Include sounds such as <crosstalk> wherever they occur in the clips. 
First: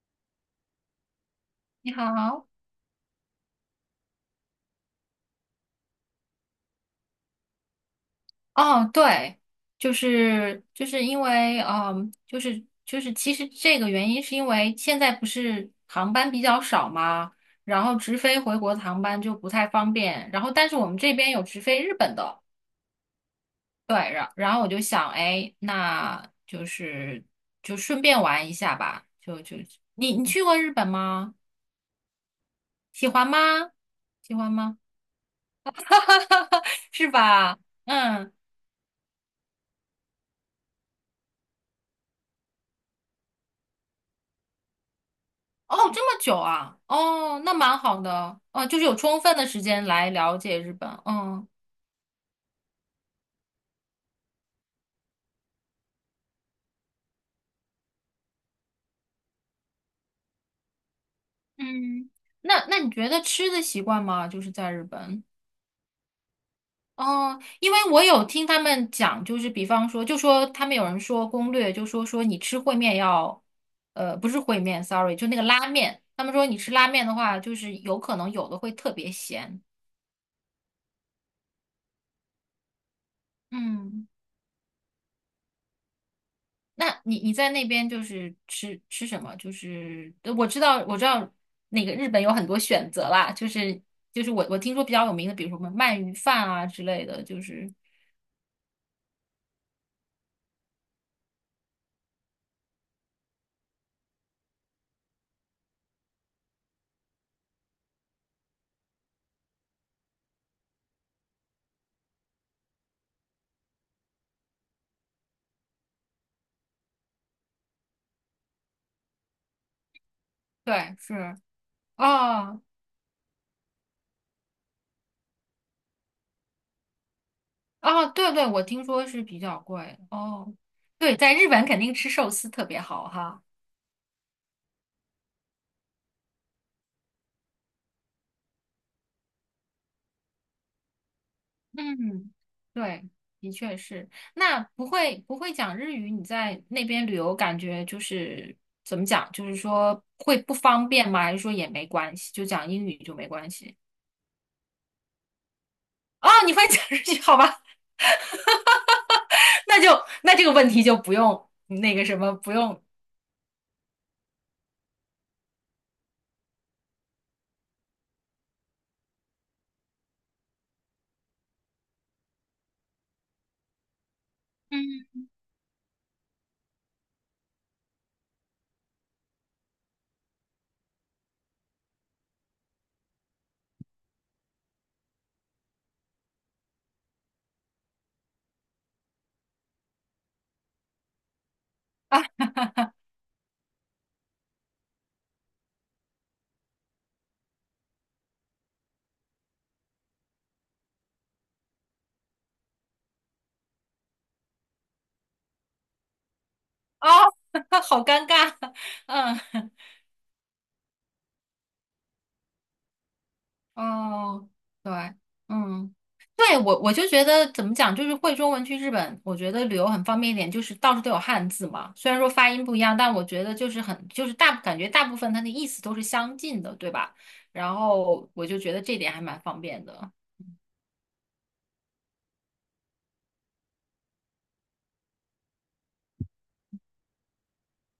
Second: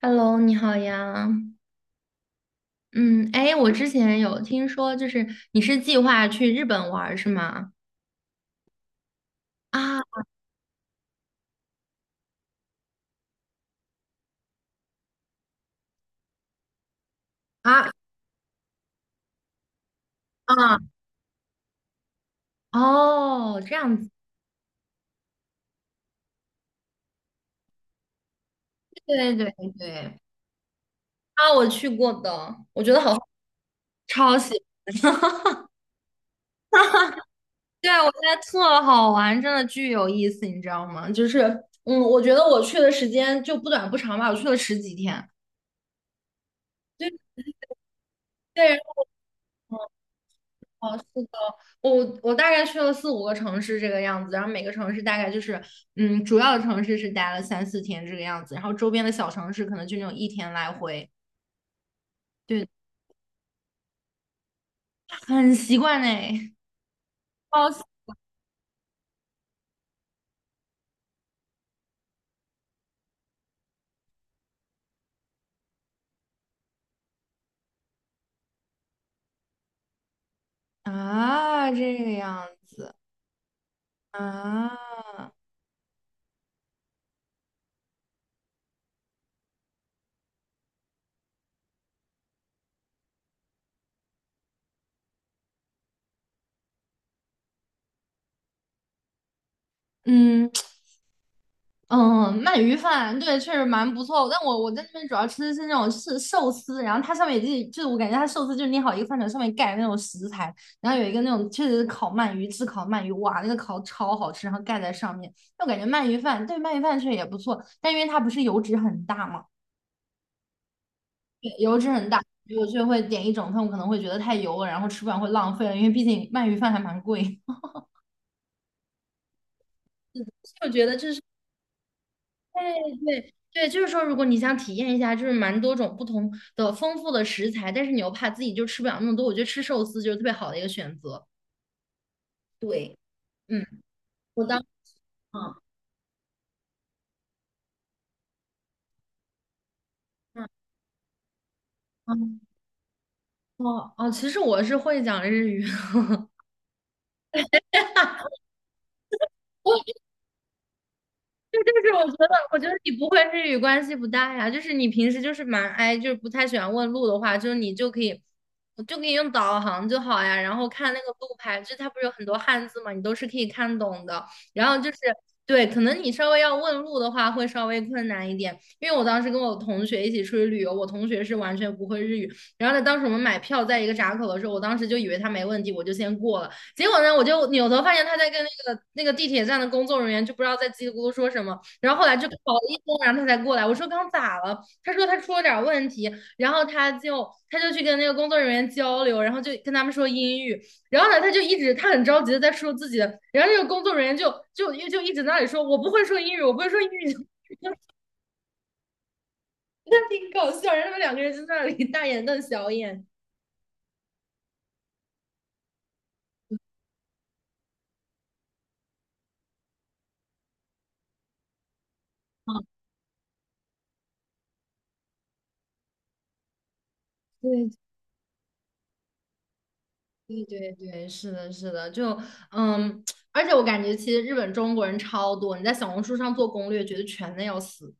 Hello，你好呀。你好，嗯，哎，我之前有听说，就是你是计划去日本玩儿是吗？哦，对，就啊是就是因为，就是其实这个原因是因为现在不是航班比较少嘛，然啊后直飞回国的航班就不太方便，然后但是啊！我们这边有直飞日本的，哦，这样对，子，然后我就想，哎，那就是就顺便玩一下吧。对对对你对。你去过日本吗？啊，我去过的，我觉得喜好，欢吗？<laughs> 喜超欢喜吗？欢。<laughs> <laughs> 是吧？对，我觉嗯。得特好玩，真的巨有意思，你知道吗？就是，嗯，我觉得我去的时间就不短不长吧，我去了十几天。哦，这么久啊？对哦，那蛮好的，哦，对，就是有充分的时间来了解日本。哦，是的，嗯我大概去了四五个城市这个样子，然后每个城市大概就是，嗯，主要的城市是待了三四天这个样子，然后周边的小城市可能就那种一天来回，嗯，那对，那你觉得吃的习惯吗？就是在日本。很习惯呢。哦，哦，因为我有听他们讲，就是比方说，就说他们有人说攻略，就说说你吃烩面要，不是烩面，sorry，就那个拉面。他们说你吃拉面的话，就是有可能有的会特别咸。啊，这个样子嗯。啊，那你在那边就是吃什么？就是我知道那个日本有很多选择啦，就是就是我听说比较有名的，比如说什么鳗鱼饭啊之类的，就是嗯。嗯，鳗鱼饭对，确实蛮不错。但我在那边主要吃的是那种是寿司，然后它上面也就是我感觉它寿司就是捏好一个饭团上面盖那种食材，然后有一个那种确实是烤鳗鱼，炙烤鳗鱼，哇，那个烤超好吃，然后盖在上面。但我感觉鳗鱼饭对鳗鱼饭确实也不错，但因为它不是油脂很大嘛，对是对，油脂很大，哦我就会点一整份，我可能会觉得太油了，然后吃不完会浪费了，因为毕竟鳗鱼饭还蛮贵。哦对对，我听说是比较贵哦，<laughs> 我觉得这对，是。在日本肯定吃寿司特别对好对哈。对，就是说，如果你想体验一下，就是蛮多种不同的丰富的食材，但是你又怕自己就吃不了那么多，我觉得吃寿司就是特别好的一个选择。嗯，对，对，的嗯，确是。我当，那不会嗯讲日语，你在那边旅游，感觉就是怎么讲？就是说会嗯，不方便吗？还是说也没关系，嗯，就讲英语就没关系？哦哦，其实我是会讲日语。<laughs> 哦，你会讲日语，<laughs> 好吧？<laughs> 那就那这个问题就不用这就是那个我觉什得，么，不我觉得用。你不会日语关系不大呀。就是你平时就是蛮爱，就是不太喜欢问路的话，就是你就可以，就可以用导航就好呀。然后看那个路牌，就它不是有很多汉字嘛，你都是可以看懂的。然后就是嗯。对，可能你稍微要问路的话会稍微困难一点，因为我当时跟我同学一起出去旅游，我同学是完全不会日语。然后呢，当时我们买票在一个闸口的时候，我当时就以为他没问题，我就先过了。结果呢，我就扭头发现他在跟那个地铁站的工作人员就不知道在叽里咕噜说什么，然后后来就搞了一通，然后他才过来。我说刚咋了？他说他出了点问题，然后他就去跟那个工作人员交流，然后就跟他们说英语，然后呢，他就一直他很着急的在说自己的，然后那个工作人员就一直在那里说我不会说英语，我不会说英哦，语，<laughs> 好尴尬。<laughs> 嗯 <laughs> 那挺搞笑。然后他们两个人就在那里大眼瞪小眼。哦，对，嗯，对，我就觉得怎么讲，就是会中文去日本，我觉得旅游很方便一点，就是到处都有汉字嘛。虽然说发啊，音不一样，但我觉得就是很，就是大，感觉大部分它的意思都是相近的，对吧？然对后我就觉得这点还蛮方便的。对对对，是的，是的，就嗯，而且我感觉其实日本中国人超多，你在小红书上做攻略，觉得全的要死。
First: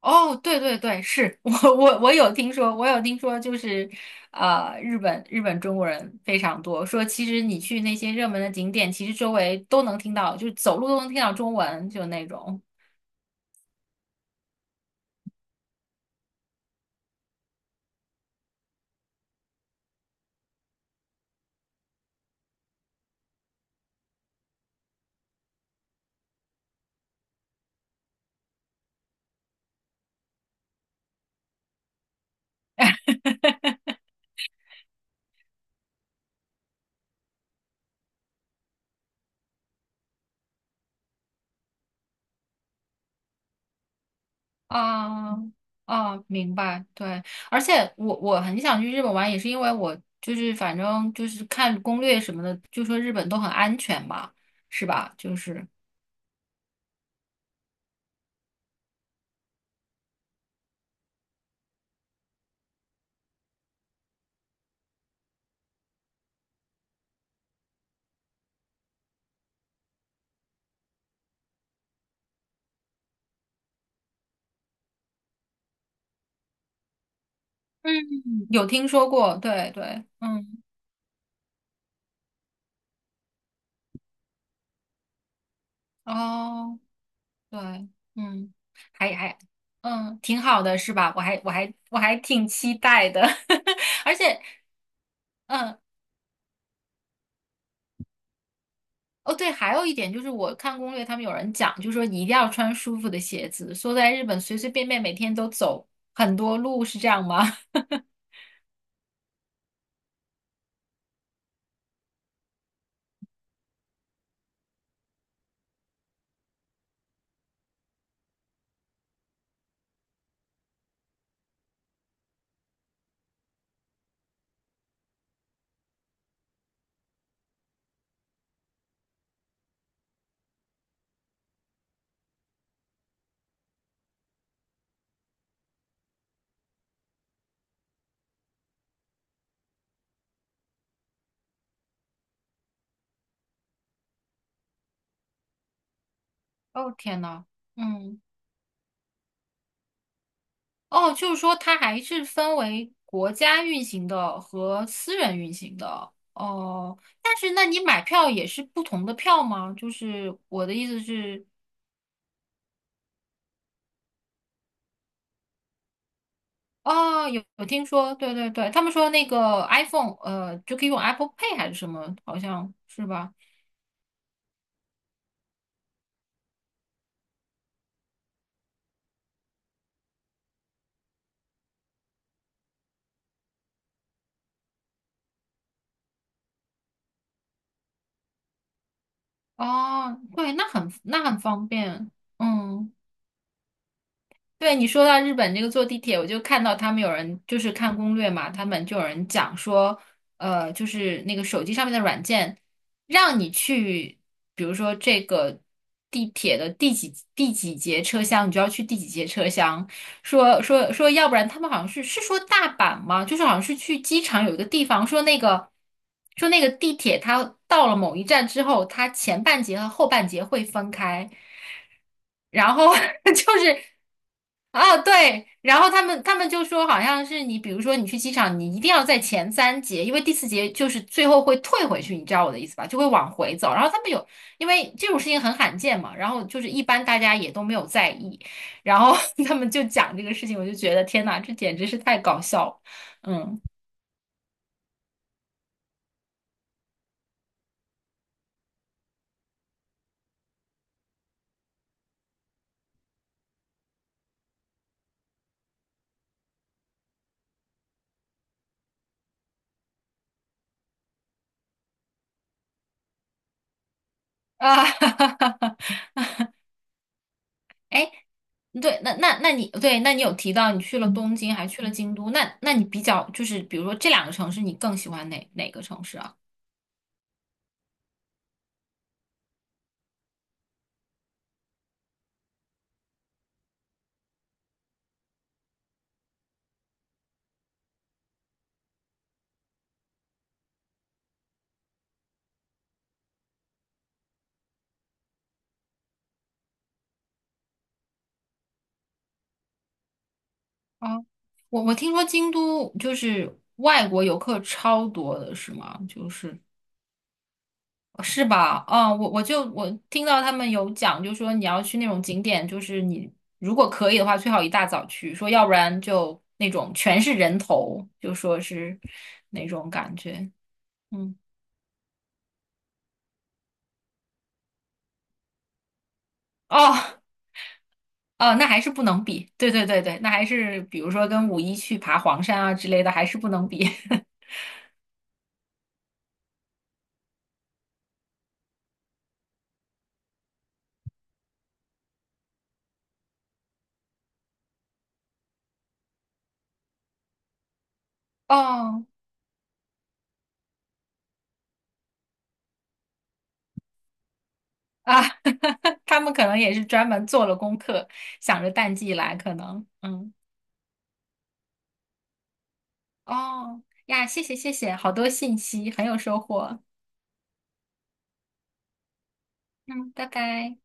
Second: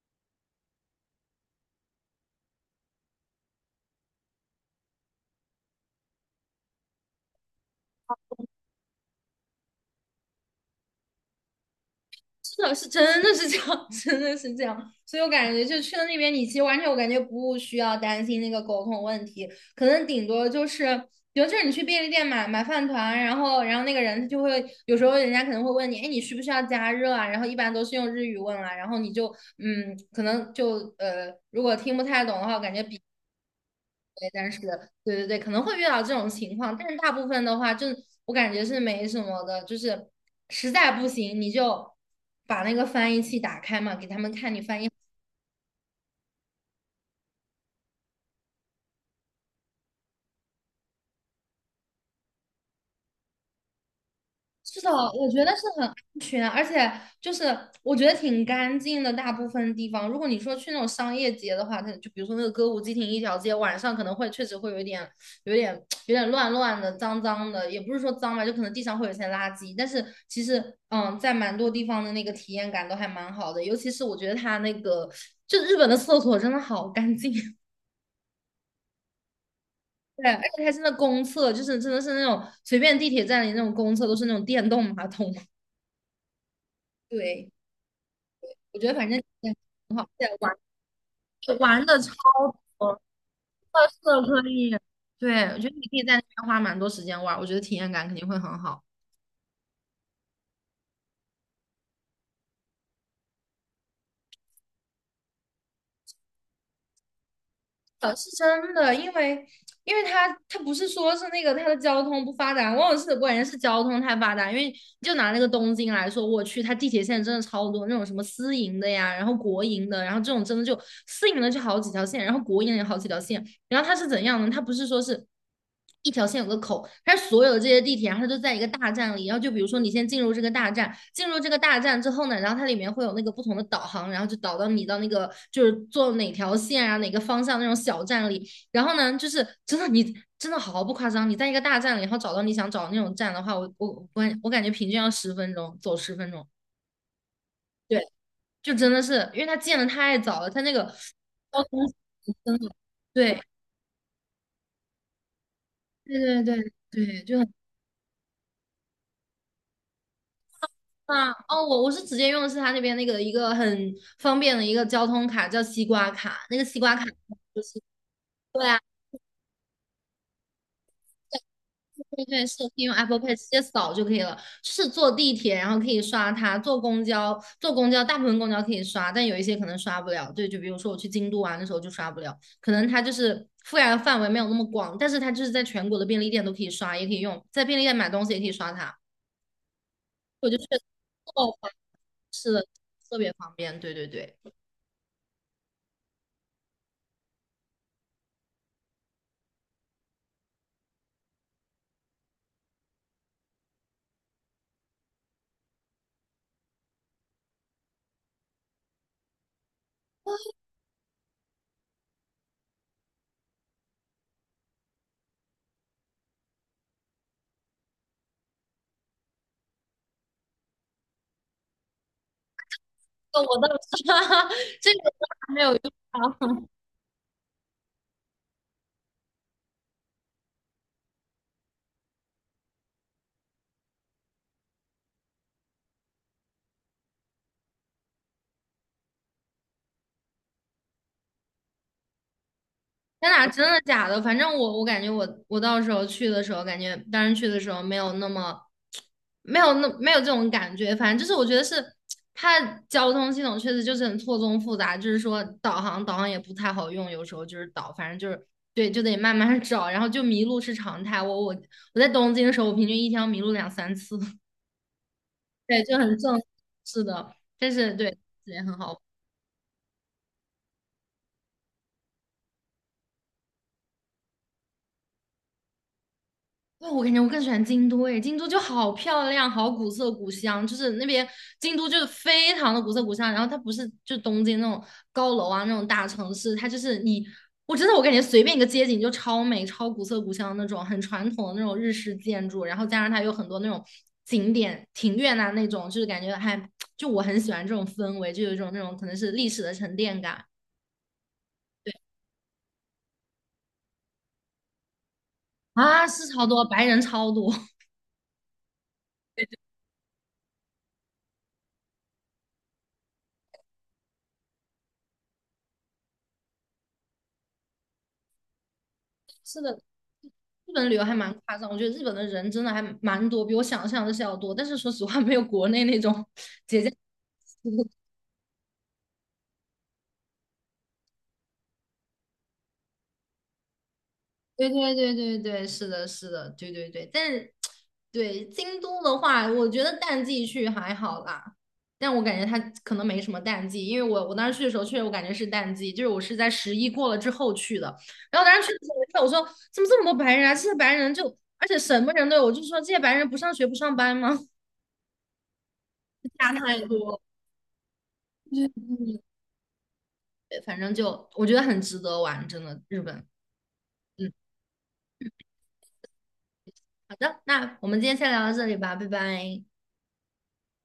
哦，对对对，是 <laughs> 我有听说，我有听说，就是日本中国人非常多，说其实你去那些热门的景点，其实周围都能听到，就是走路都能听到中文，就那种。是的，是真的是这样，<laughs> 真的是这样。所以我感觉就去了那边，你其实完全我感觉不需要担心那个沟通问题，可能顶多就是，比如就是你去便利店买饭团，然后那个人他就会有时候人家可能会问你，哎，你需不需要加热啊？然后一般都是用日语问啊，然后你就嗯，可能就,如果听不太懂的话，我感觉比。对但是对对对，可能会遇到这种情况，但是大部分的话，就我感觉是没什么的，就是实在不行你就把那个翻译器打开嘛，给他们看你翻译。啊啊，明白，对，而且我很想去日本玩，也是因为我就是反正就是看攻略什么的，就说日本都很安全嘛，是是的，吧？我就觉得是是很安全，而且就是我觉得挺干净的。大部分地方，如果你说去那种商业街的话，它就比如说那个歌舞伎町一条街，晚上可能会确实会有一点、有点、有点乱乱的、脏脏的，也不是说脏吧，就可能地上会有一些垃圾。但是其实，嗯，在蛮多地方的那个体验感都还蛮好的，尤其是我觉得它那个，就日本的厕所真的好干净，<laughs> 嗯，有听说过，对对，对，而嗯，且它真的公厕，就是真的是那种随便地铁站里那种公厕都是那种电动马桶，哦，<laughs> 对。对，嗯，我觉得反还正还也很好，嗯，对，挺玩好的，是吧？我还我还玩我的超还挺期多，待的，特 <laughs> 而色且。可以。对，我觉得嗯。你可以在那边花蛮多时间玩，我觉得体验感肯定会很好。哦，对，还有一点就是，我看攻略，他们有人讲，就是说你一定要穿舒服的鞋子。说在日本随随便便每天都走很多路，是这样吗？<laughs> 是真的，因为因为它它不是说是那个它的交通不发达，往往是关键是交通太发达，因为就拿那个东京来说，我去它地铁线真的超多，那种什么私营的呀，然后国营的，然后这种真的就私营的就好几条线，然后国营的有好几条线，然后它是怎样呢？它不是说是一条线有个口，它是所有的这些地铁，然后它都在一个大站里。然后就比如说你先进入这个大站，进入这个大站之后呢，然后它里面会有那个不同的导航，然后就导到你到那个就是坐哪条线啊，哪个方向那种小站里。然后呢，就是真的你真的毫不夸张，你在一个大站里，然后找到你想找的那种站的话，我感觉平均要10分钟,走10分钟。哦，天呐，对，嗯，就真的是因为它建的太早了，它那个哦，就是说交它通还是分真的为国对家运行的和私人运行的。对对对哦，对，但就是很。那你买票也是不同的票吗？就是我的意思啊，是，哦，我是直接用的是他那边那个一个很方便的一个交通卡，叫西瓜卡。那个西瓜卡哦，有就有是听说，对对对对，啊，他们说那个 iPhone，就可以用 Apple Pay 还是什么，对好对，是可像以用 是 Apple 吧？Pay 直接扫就可以了。就是坐地铁，然后可以刷它；坐公交，坐公交大部分公交可以刷，但有一些可能刷不了。对，就比如说我去京都玩的时候就刷不了，可能它就是覆盖的范围没有那么广，但是它就是在全国的便利店都可以刷，也可以用，在便利店买东西也可以刷它。哦，我对，就觉那得很那很哦方便，嗯。特别方便。对对对。对你说到日本这个坐地铁，我就看到他们有人就是看攻略嘛，他们就有人讲说，就是那个手机上面的软件，让你去，比如说这个地铁的第几节车厢，你就要去第几节车厢。说说说，要不然他们好像是说大阪吗？就是好像是去机场有一个地方，说那个地铁它到了某一站之后，它前半节和后半节会分开。然后 <laughs> 我就倒是是 <laughs>，这啊，个我对，还没有用然后他们啊！就说，好像是你，比如说你去机场，你一定要在前三节，因为第四节就是最后会退回去，你知道我的意思吧？就会往回走。然后他们有，因为这种事情很罕见嘛，然后就是一般大家也都没有在意，然后 <laughs> 他们就讲这个事情，我就觉得天哪，这简直是太搞笑了，天呐，嗯真的假的？反正我感觉我到时候去的时候，感觉当时去的时候没有那么没有这种感觉。反正就是我觉得是它的交通系统确实就是很错综复杂，就是说导航也不太好用，有时候就是导，反正就是对，就得慢慢找，然后就迷路是常态。我在东京的时候，我平均一天要迷路2、3次，<laughs> 啊，对，就很正，是的，但 <laughs> 是哎对也很对，好。那你有提到你去了东京，还去了京都，那你比较就是，比如说这两个城市，你更喜欢哪个城市啊？那我感觉我更喜欢京都诶，京都就好漂亮，好古色古香，就是那边京都就是非常的古色古香。然后它不是就东京那种高楼啊那种大城市，它就是你，我真的我感觉随便一个街景就超美、超古色古香那种，很传统的那种日式建筑，然后加上它有很多那种景点、庭院啊那种，就是感觉还就我很喜欢这种氛围，就有一种那种可能是历史的沉淀感啊，我听说京都就是外国游客超多的，是吗？啊，是就超是多白人超多，<laughs> 是吧？啊，对，我听到他们有讲，就说你要去那种景点，就是你如果可以的话，最好一大早去，说要不然就那种全是人头，就说是是那的，种感觉。日本旅游还蛮嗯，夸张，我觉得日本的人真的还蛮多，比我想象的是要多。但是说实话，没有国内那种 <laughs> 节假。哦，哦，那还是不能比。对对对对，那还是比如说跟五一去爬黄山啊之类的，还是不能比。<laughs> 对对对对对，是的，是的，对对对。但是，对京都的话，我觉得淡季去还好啦。但我感觉它可能没什么淡季，因为我当时去的时候，确实我感觉是淡季，就是我是在十一过了之后去的。然后当时去的哦时候，我就说，我说怎么这么多白人啊？这些白人就，而且什么人都有，我就说这些白人不上学不上班吗？啊，<laughs> 他 <laughs> 们可差能也太是专多了。门做了功课，想对着淡季对来，可能。嗯。对，反正就我觉得很值得玩，真的，日本。哦呀，嗯，谢谢谢谢，好多信息，很有收获。好的，那我们今天先聊到这里吧，拜拜。嗯，拜拜。